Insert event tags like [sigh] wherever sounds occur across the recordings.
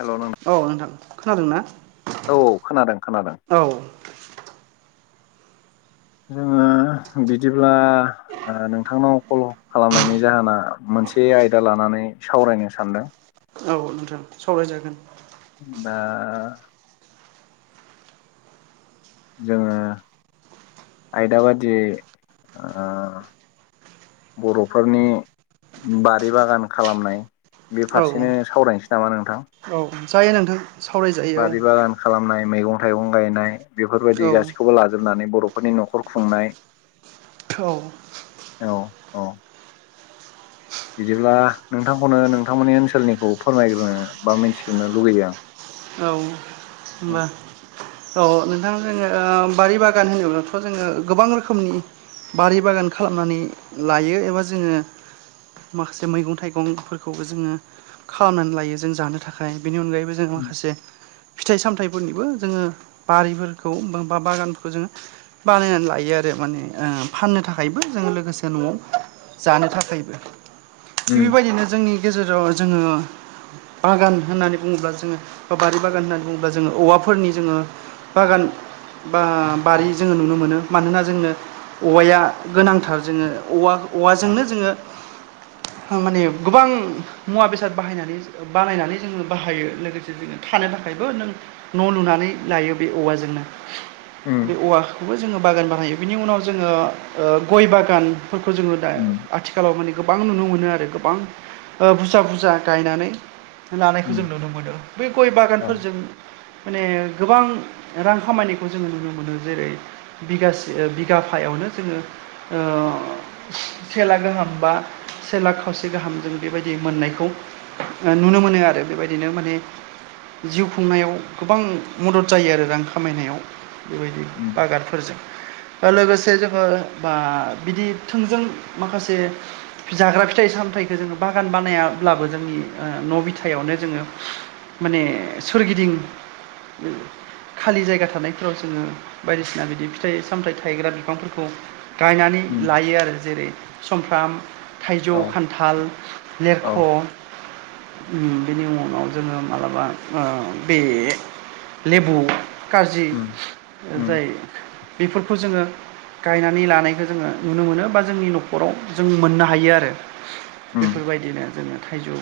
हेल' नोंथां औ नोंथां खोनादों ना औ खोनादों खोनादों औ जोङो बिदिब्ला नोंथांनाव फल' खालामनायनि जाहोना मोनसे आयदा लानानै सावरायनो सानदों औ नोंथां सावरायजागोन दा जोङो आयदा बादि बर'फोरनि बारि बागान खालामनाय बे औ फारसेनो सावरायनोसै नामा नोंथां औ जायो नोंथां सावरायजायो बारि बागान खालामनाय मैगं थाइगं गायनाय औ बेफोरबायदि गासैखौबो लाजोबनानै बर' बर'फोरनि न'खर खुंनाय थ' औ औ बिदिब्ला नोंथांखौनो नोंथांमोननि ओनसोलनिखौ फोरमायग्रोनो बा मिथिग्रोनो लुगैदों आं औ औ होनबा औ नोंथां जोङो बारि बागान होनोब्लाथ' जोङो गोबां रोखोमनि बारि बागान खालामनानै लायो एबा जोङो माखासे मैगं थाइगंफोरखौबो जोङो खालामनानै लायो जों जानो थाखाय बेनि अनगायैबो जों उम माखासे फिथाइ सामथायाइफोरनिबो जोङो बारिफोरखौ ब बा बागानफोरखौ जोङो बानायनानै लायो आरो माने फाननो थाखायबो जों लोगोसे न'आव जानो थाखायबो थिग उम बेबायदिनो जोंनि गेजेराव जोङो बागान होननानै बुङोब्ला जोङो बा बारि बागान होननानै बुङोब्ला जोङो औवाफोरनि जोङो बागान बा बारि जोङो नुनो मोनो मानोना जोंनो औवाया गोनांथार जोङो औवा औवाजोंनो जोङो माने गोबां मुवा बेसाद बाहायनानै बानायनानै जोङो बाहायो लोगोसे थानो थाखायबो नों न' लुनानै लायो बे औवाजोंनो बे औवा खौबो जोङो बागान बानायो बिनि उनाव जोङो गय बागानफोरखौ जोङो दा उम आथिं आथिखालाव माने गोबां नुनो मोनो आरो गोबां बुरजा बुरजा गायनानै लानायखौ जों उम नुनो मोनो बे गय औ बागानफोरजों माने गोबां रां खामानिखौ जोङो नुनो मोनो जेरै बिगासे बिगाफायावनो जोङो सेेला गोाहाम बा से लाख खावसे गाहाम जों बेबायदि मोननायखौ नुनो मोनो आरो बेबायदिनो माने जिउ खुंनायाव गोबां मदद जायो आरो रां खामायनायाव बेबायदि उम बागानफोरजों ा लोगोसे जोंङो बा बिदि थोंजों माखासे जाग्रा फिथाइ सामथायखौ जोङो बागान बानायाब्लाबो जोंनि न' बिथायावनो जोङो माने सोरगिदिं खालि जायगा थानायफोराव जोङो बायदिसिना बिदि फिथाइ सामथायाइ थायग्रा बिफांफोरखौ गायनानै उम लायो आरो जेरै समफ्राम थाइजौ औ खान्थाल औ लेरख' बेनि उननाव जोङो मालाबा ओ बे लेबु गाज्रि उम उम जाय बेफोरखौ जोङो गायनानै लानायखौ जोङो नुनो मोनो बा जोंनि न'खराव जों मोननो हायो आरो उम बेफोरबायदिनो जोङो थाइजौ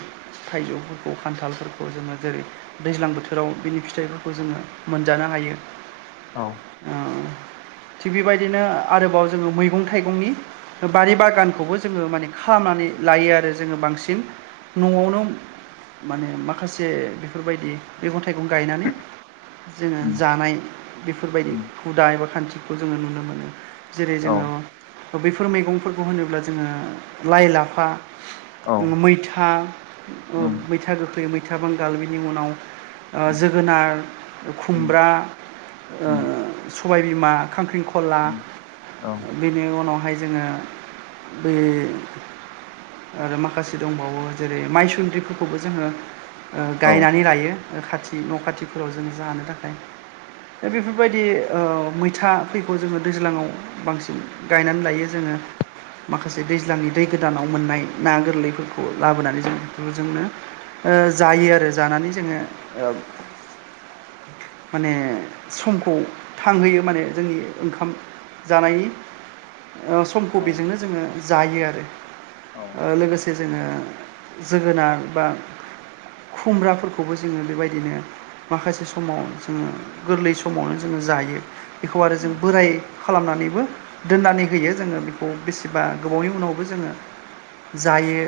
थाइजौफोरखौ खान्थालफोरखौ जोङो जेरै दैज्लां बोथोराव बिनि फिथाइफोरखौ जोङो मोनजानो हायो औ ओ थिग बेबायदिनो आरोबाव जोङो मैगं थाइगंनि बारि बागानखौबो जोङो माने खालामनानै लायो आरो जोङो बांसिन न'आवनो माने माखासे बेफोरबायदि मैगं थाइगं गायनानै जोङो उम जानाय बेफोरबायदि उम हुदा एबा खान्थि खौ जोङो नुनो मोनो जेरै औ जोङो बैफोर मैगंफोरखौ होनोब्ला जोङो लाइ लाफा औ मैथा उम मैथा गोखै मै बिथाबां गालबिनि उनाव ओ उम जोगोनार उम खुमब्रा ओ उम सबायबिमा खांख्रिंखला उम औ बेनि उनावहाय जोङो बे आरो माखासे दंबावो जेरै मायसुन्द्रिफोरखौबो जोङो औ गायनानै लायो खाथि न' खाथिफोराव जों जानो थाखाय दा बेफोरबायदि ओ मैथा फैग जोङो दैज्लाङाव बांसिन गायनानै लायो जोङो माखासे दैज्लांनि दै गोदानाव मोननाय ना गोरलैफोरखौ लाबोनानै जों बे जोंनो जायो आरो जानानै जोङो माने समखौ थांहोयो माने जोंनि ओंखाम जानायनि औ समखौ बेजोंनो जोङो जायो आरो औ लोगोसे जोङो जोगोनार बा खुमब्राफोरखौबो जोङो बेबायदिनो माखासे समाव जोङो गोरलै समावनो जोङो जायो बेखौ आरो जों उम बोराय खालामनानैबो दोननानै होयो जोङो बेखौ बेसेबा गोबावनि उनावबो जोङो जायो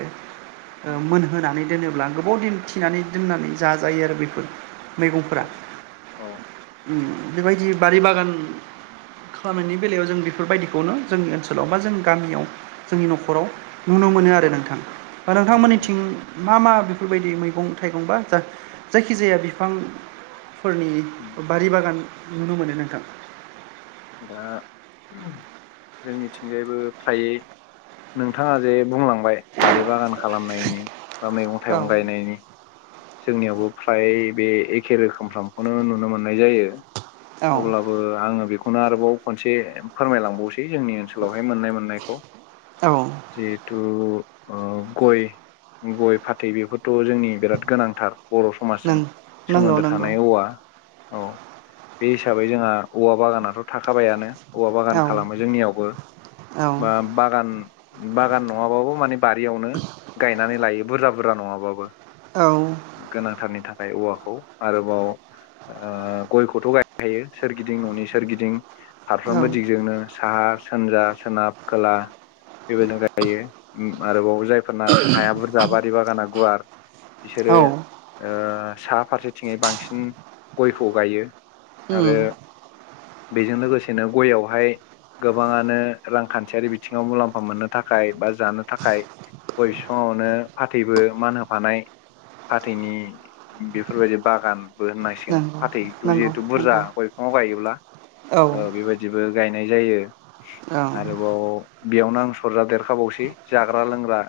उम मोनहोनानै दोनोब्ला गोबाव दिन थिनानै दोननानै जाजायो आरो बेफोर औ मैगंफोरा औ अम बेबायदि बारि बागान खामानि बेलायाव जों बेफोरबायदिखौनो जों ओनसोलाव बा जोंनि गामियाव जोंनि न'खराव नुनो मोनो आरो नोंथां बा उम उम नोंथांमोननिथिं मा मा बेफोरबायदि मैग गं थाइगं बा जायखिजाया बिफां फोरनि उम बारि बागान नुनो मोनो नोंथां दा जोंनिथिंजायबो फ्रायै नोंथाङा जे बुंलांबाय बारि बागान खालामनायनि बा मैगं औ थाइगं गायनायनि जोंनियावबो फ्राय बे एखे रोखोमफ्रामखौनो नुनो मोननाय जायो औ अब्लाब ओ आङो बेखौनो आरोबाव खनसे फोरमायलांबावसै जोंनि ओनसोलावहाय मोननाय मोननायखौ औ जिहेथु ओह गय गय फाथै बेफोरथ' जोंनि बिराद गोनांथार बरफ समाजजों नों नंगौ सोमोन्दो नंगौ थानाय हौवा औ बे हिसाबै जोंहा औवा बागानाथ' थाखाबायानो औवा बागान औ खालामो जोंनियावबो औ बा बागान बागान नङाबाबो माने बारियावनो गायनानै लायो बुरजा बुरजा नङाबाबो औ गोनांथारनि थाखाय औवाखौ आरोबाव ओह गयखौथ' गायखायो सोरगिदिं न'नि सोरगिदिं औ फारफ्रोमबो दिगजोंनो साहा सानजा सोनाब खोला बेबायदिजो गायो उम आरोबाव जायफोरना हाया बुरजा बारि बागाना गुवार बिसोरो औ ओह सा फारसेथिङै बांसिन गयखौ गायो उम आरो बेजों लोगोसेनो गयावहाय गोबाङानो रांखान्थियारि बिथिङाव मुलाम्फा मोननो थाखाय बा जानो थाखाय गय बिफाङावनो फाथैबो मान होफानाय फाथैनि बेफोरबायदि बागानबो होननांसिगोन नंगौ फाथै नंगौ जिहेथु बुरजा नंगौ गय बिफाङाव गायोब्ला औ बेबादिबो गायनाय जायो औ आरोबाव बेयावनो आं सरजा देरखाबावसै जाग्रा लोंग्रा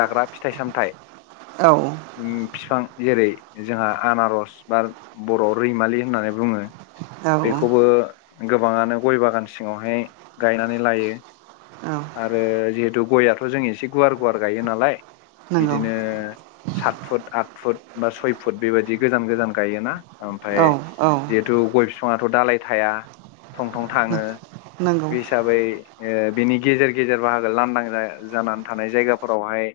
जाग्रा फिथाइ सामथायाइ औ उम बिफां जेरै जोंहा आनारस बा बरयाव रैमालि होननानै बुङो बेखौबो गोबाङानो गय बागान सिङावहाय गायनानै लायो औ आरो जिहेतु गयाथ' जों एसे गुवार गुवार गायो नालाय नंगौ बिदिनो ओ सात फुट आट फुट बा सय फुट बेबादि गोजान गोजान गायोना आमफ्राय औ औ न्थु गय बिफाङाथ' दालाय थाया थं थं थाङो नंगौ बे हिसाबै ओह बिनि गेजेर गेजेर बाहागो लांदां जा जानानै थानाय जायगाफोरावहाय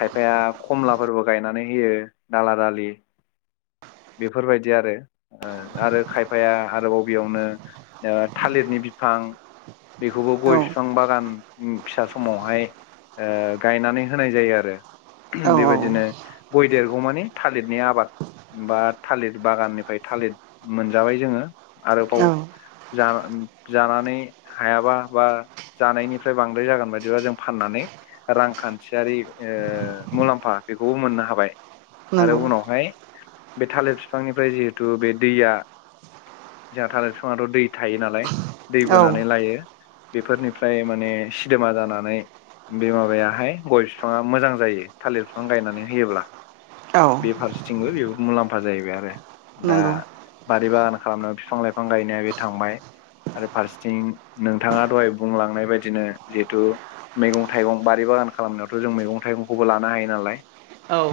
खायफाया खमलाफोरबो गायनानै होयो दाला दालि बेफोरबायदि आरो ओह आरो खायफाया आरोबाव बेयावनो थालिरनि बिफां बेखौबो गय औ बिफां बागान उम फिसा समावहाय ओह गायनानै होनाय जायो आरो औ ऊम बेबायदिनो गय देरगौ मानि थालिरनि आबाद बा थालिर बागाननिफ्राय थालिर मोनजाबाय जोङो औ आरोबाव जा जानानै हायाबा बा जानायनिफ्राय बांद्राय जागोन बायदिबा जों फाननानै रांखान्थियारि ओह मुलाम्फा बेखौबो मोननो हाबाय आरो नंगौ उनावहाय बे थालिर बिफांनिफ्राय जिहेतु बे दैया जोंहा थालिरफ बिाङाथ' दै थायो नालाय दै औ बोनानै लायो बेफोरनिफ्राय माने सिदेोमा जानानै बे माबायाहाय गय बिफाङा मोजां जायो थालिर बिफां गायनानै होयोब्ला औ बेफारसेथिंबो बे मुलाम्फा जाहैबाय आरो दा नंगौ बारि बागान खालामनायाव बिफां लाइफां गायनाया बे थांबाय आरो फारसेथिं नोंथाङा दहाय बुंलांनाय बायदिनो जिहेथु मैगं थाइगं बारि बागान खालामनायावथ' जों मैगं थाइगंखौबो लानो हायो नालाय औ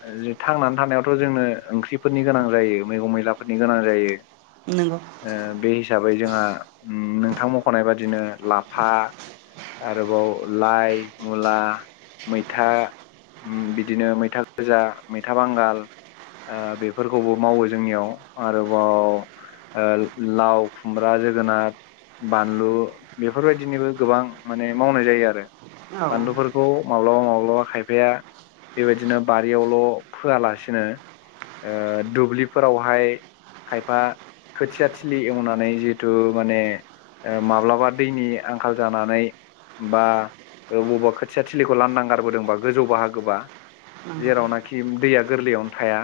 ओ‌ जों थांनानै थानायावथ' जोंनो ओंख्रिफोरनि गोनां जायो मैगं मैलाफोरनि गोनां जायो नोंगौ ओ बे हिसाबै जोंहा उम नोंथां मख'नाय बादिनो लाफा आरोबाव लाइ मुला मैथा उम बिदिनो मैथा गोजा मैथा बांगाल बेफोरखौबो मावो जोंनियाव आरोबाव लाव खुमब्रा जोगोनार बानलु बेफोरबायदिनिबो गोबां माने मावनाय जायो आरो औ बानलु बेखौ माब्लाबा माब्लाबा खायफाया बेबायदिनो बारियावल' फआलासिनो दुब्लिफोरावहाय खायफा खोथिआ थिलि एवनानै जिहेथु माने ओ माब्लाबा दैनि आंखाल जानानै बा ओ बबावबा खोथिया थिलिखौ लानानै गारबोदोंबा गोजौ बाहागोबा नंगौ जेरावनाखि उम दैआ गोरलैआवनो थाया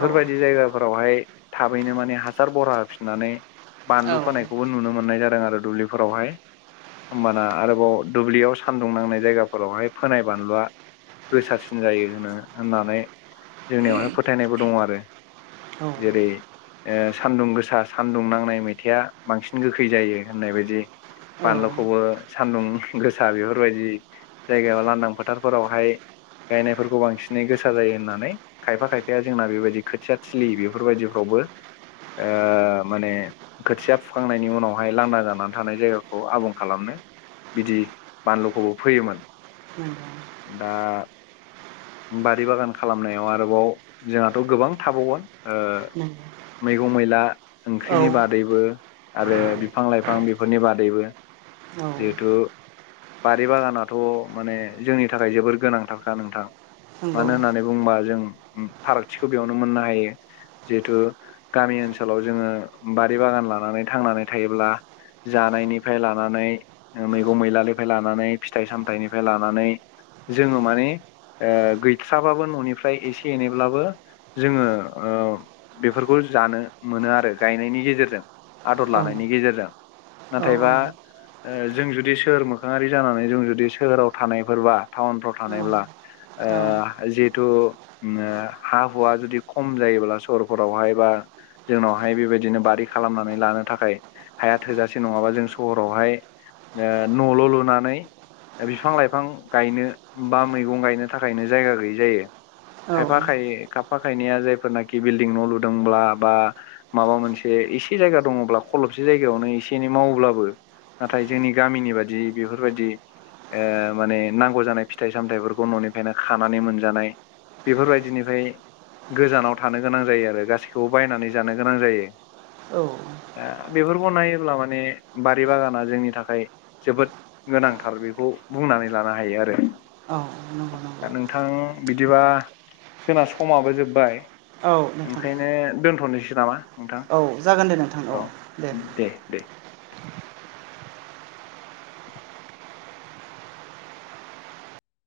औ जायगाफोरावहाय थाबैनो माने हा हासार बरहा होफिननानै औ बानलु फोनायखौबो नुनो मोननाय जादों आरो दुब्लिफोरावहाय होमबाना आरोबाव दुब्लिआव सानदुं नांनाय जायगाफोरावहाय फोनाय बानलुआ गोसासिन जायो होनो होननानै जोंनिआवहाय फोथायनायबो दङो आरो औ जेरै ओ सान्दुं गोसा सान्दुं नांनाय मैथाआ बांसिन गोखै जायो होननाय बायदि औ फानलुखौबो सान्दुं गोसा बेफोरबादि जायगायाव लांदां फोथारफोरावहाय गायनायफोरखौ बांसिनै गोसा जायो होननानै खायफा खायफाआ जोंना बेबादि खोथिया थिलि बेफोरबादिफ्रावबो ओ माने खोथिआ फुखांनायनि उनावहाय लांदा जानानै थानाय जायगाखौ आबुं खालामनो बिदि बानलुखौबो फैयोमोन नंगौ दा बारि बागान खालामनायाव आरोबाव जोंहाथ' गोबां थाबावगोन [inaudible] मैगं मैला औ ओंख्रिनि बादैबो आरो बिफां लाइफां बेफोरनि बादैबो जिहेथु बारि बागानाथ' माने जोंनि थाखाय जोबोर गोनांथारखा नोंथां नंगौ मानो होननानै बुंङोबा जों फारागथिखौ बेआवनो मोननो हायो जिहिथु गामि ओनसोलाव जोङो बारि बागान लानानै थांनानै थायोब्ला जानायनिफ्राय लानानै ओ मैगं मैलानिफ्राय लानानै फिथाइ सामथाइनिफ्राय लानानै जोङो माने ओ गैथ्राबाबो न'निफ्राय एसे एनैब्लाबो जोङो ओ‌ बेफोरखौ जानो मोनो आरो गायनायनि गेजेरजों आदर औ लानायनि गेजेरजों औ नाथायबा ओ जों जुदि सोहोर मोखांआरि जानानै जों जुदि सोहोराव थानायफोरबा टाउनफ्राव थानायब्ला औ ओ जिहेथु उम हा हुआ जुदि खम जायोब्ला सहोरफोरावहाय बा जोंनावहाय बेबायदिनो बारि खालामनानै लानो थाखाय हाया थोजासे नङाबा जों सहरावहाय ओ न'ल' लुनानै बिफां लाइफां गायनो बा मैगं गायनो थाखायनो जायगा गैयै जायो खायफा खाय खायफा खायनैआ जायफोरनाखि बिल्डिं न' लुदोंब्ला बा माबा मोनसे एसे जायगा दङोब्ला खलबसे जायगायावनो एसे एनै मावोब्लाबो नाथाय जोंनि गामिनि बादि बेफोरबादि ओ माने नांगौ जानाय फिथाइ सामथायाइफोरखौ न'निफ्रायनो खानानै मोनजानाय बेफोरबादिनिफाय गोजानाव थानो गोनां जायो आरो गासैबो गासिखौबो बायनानै जानो गोनां जायो औ दा बेफोरखौ नायोब्ला माने बारि बागाना जोंनि थाखाय जोबोद गोनांथार बेखौ बुंनानै लानो हायो आरो औ नंगौ नंगौ दा नोंथां बिदिबा जोंना समाबो जोब्बाय औ नोंथां ओंखायनो दोनथ'नोसै नामा नोंथां औ जागोन दे नोंथां औ दे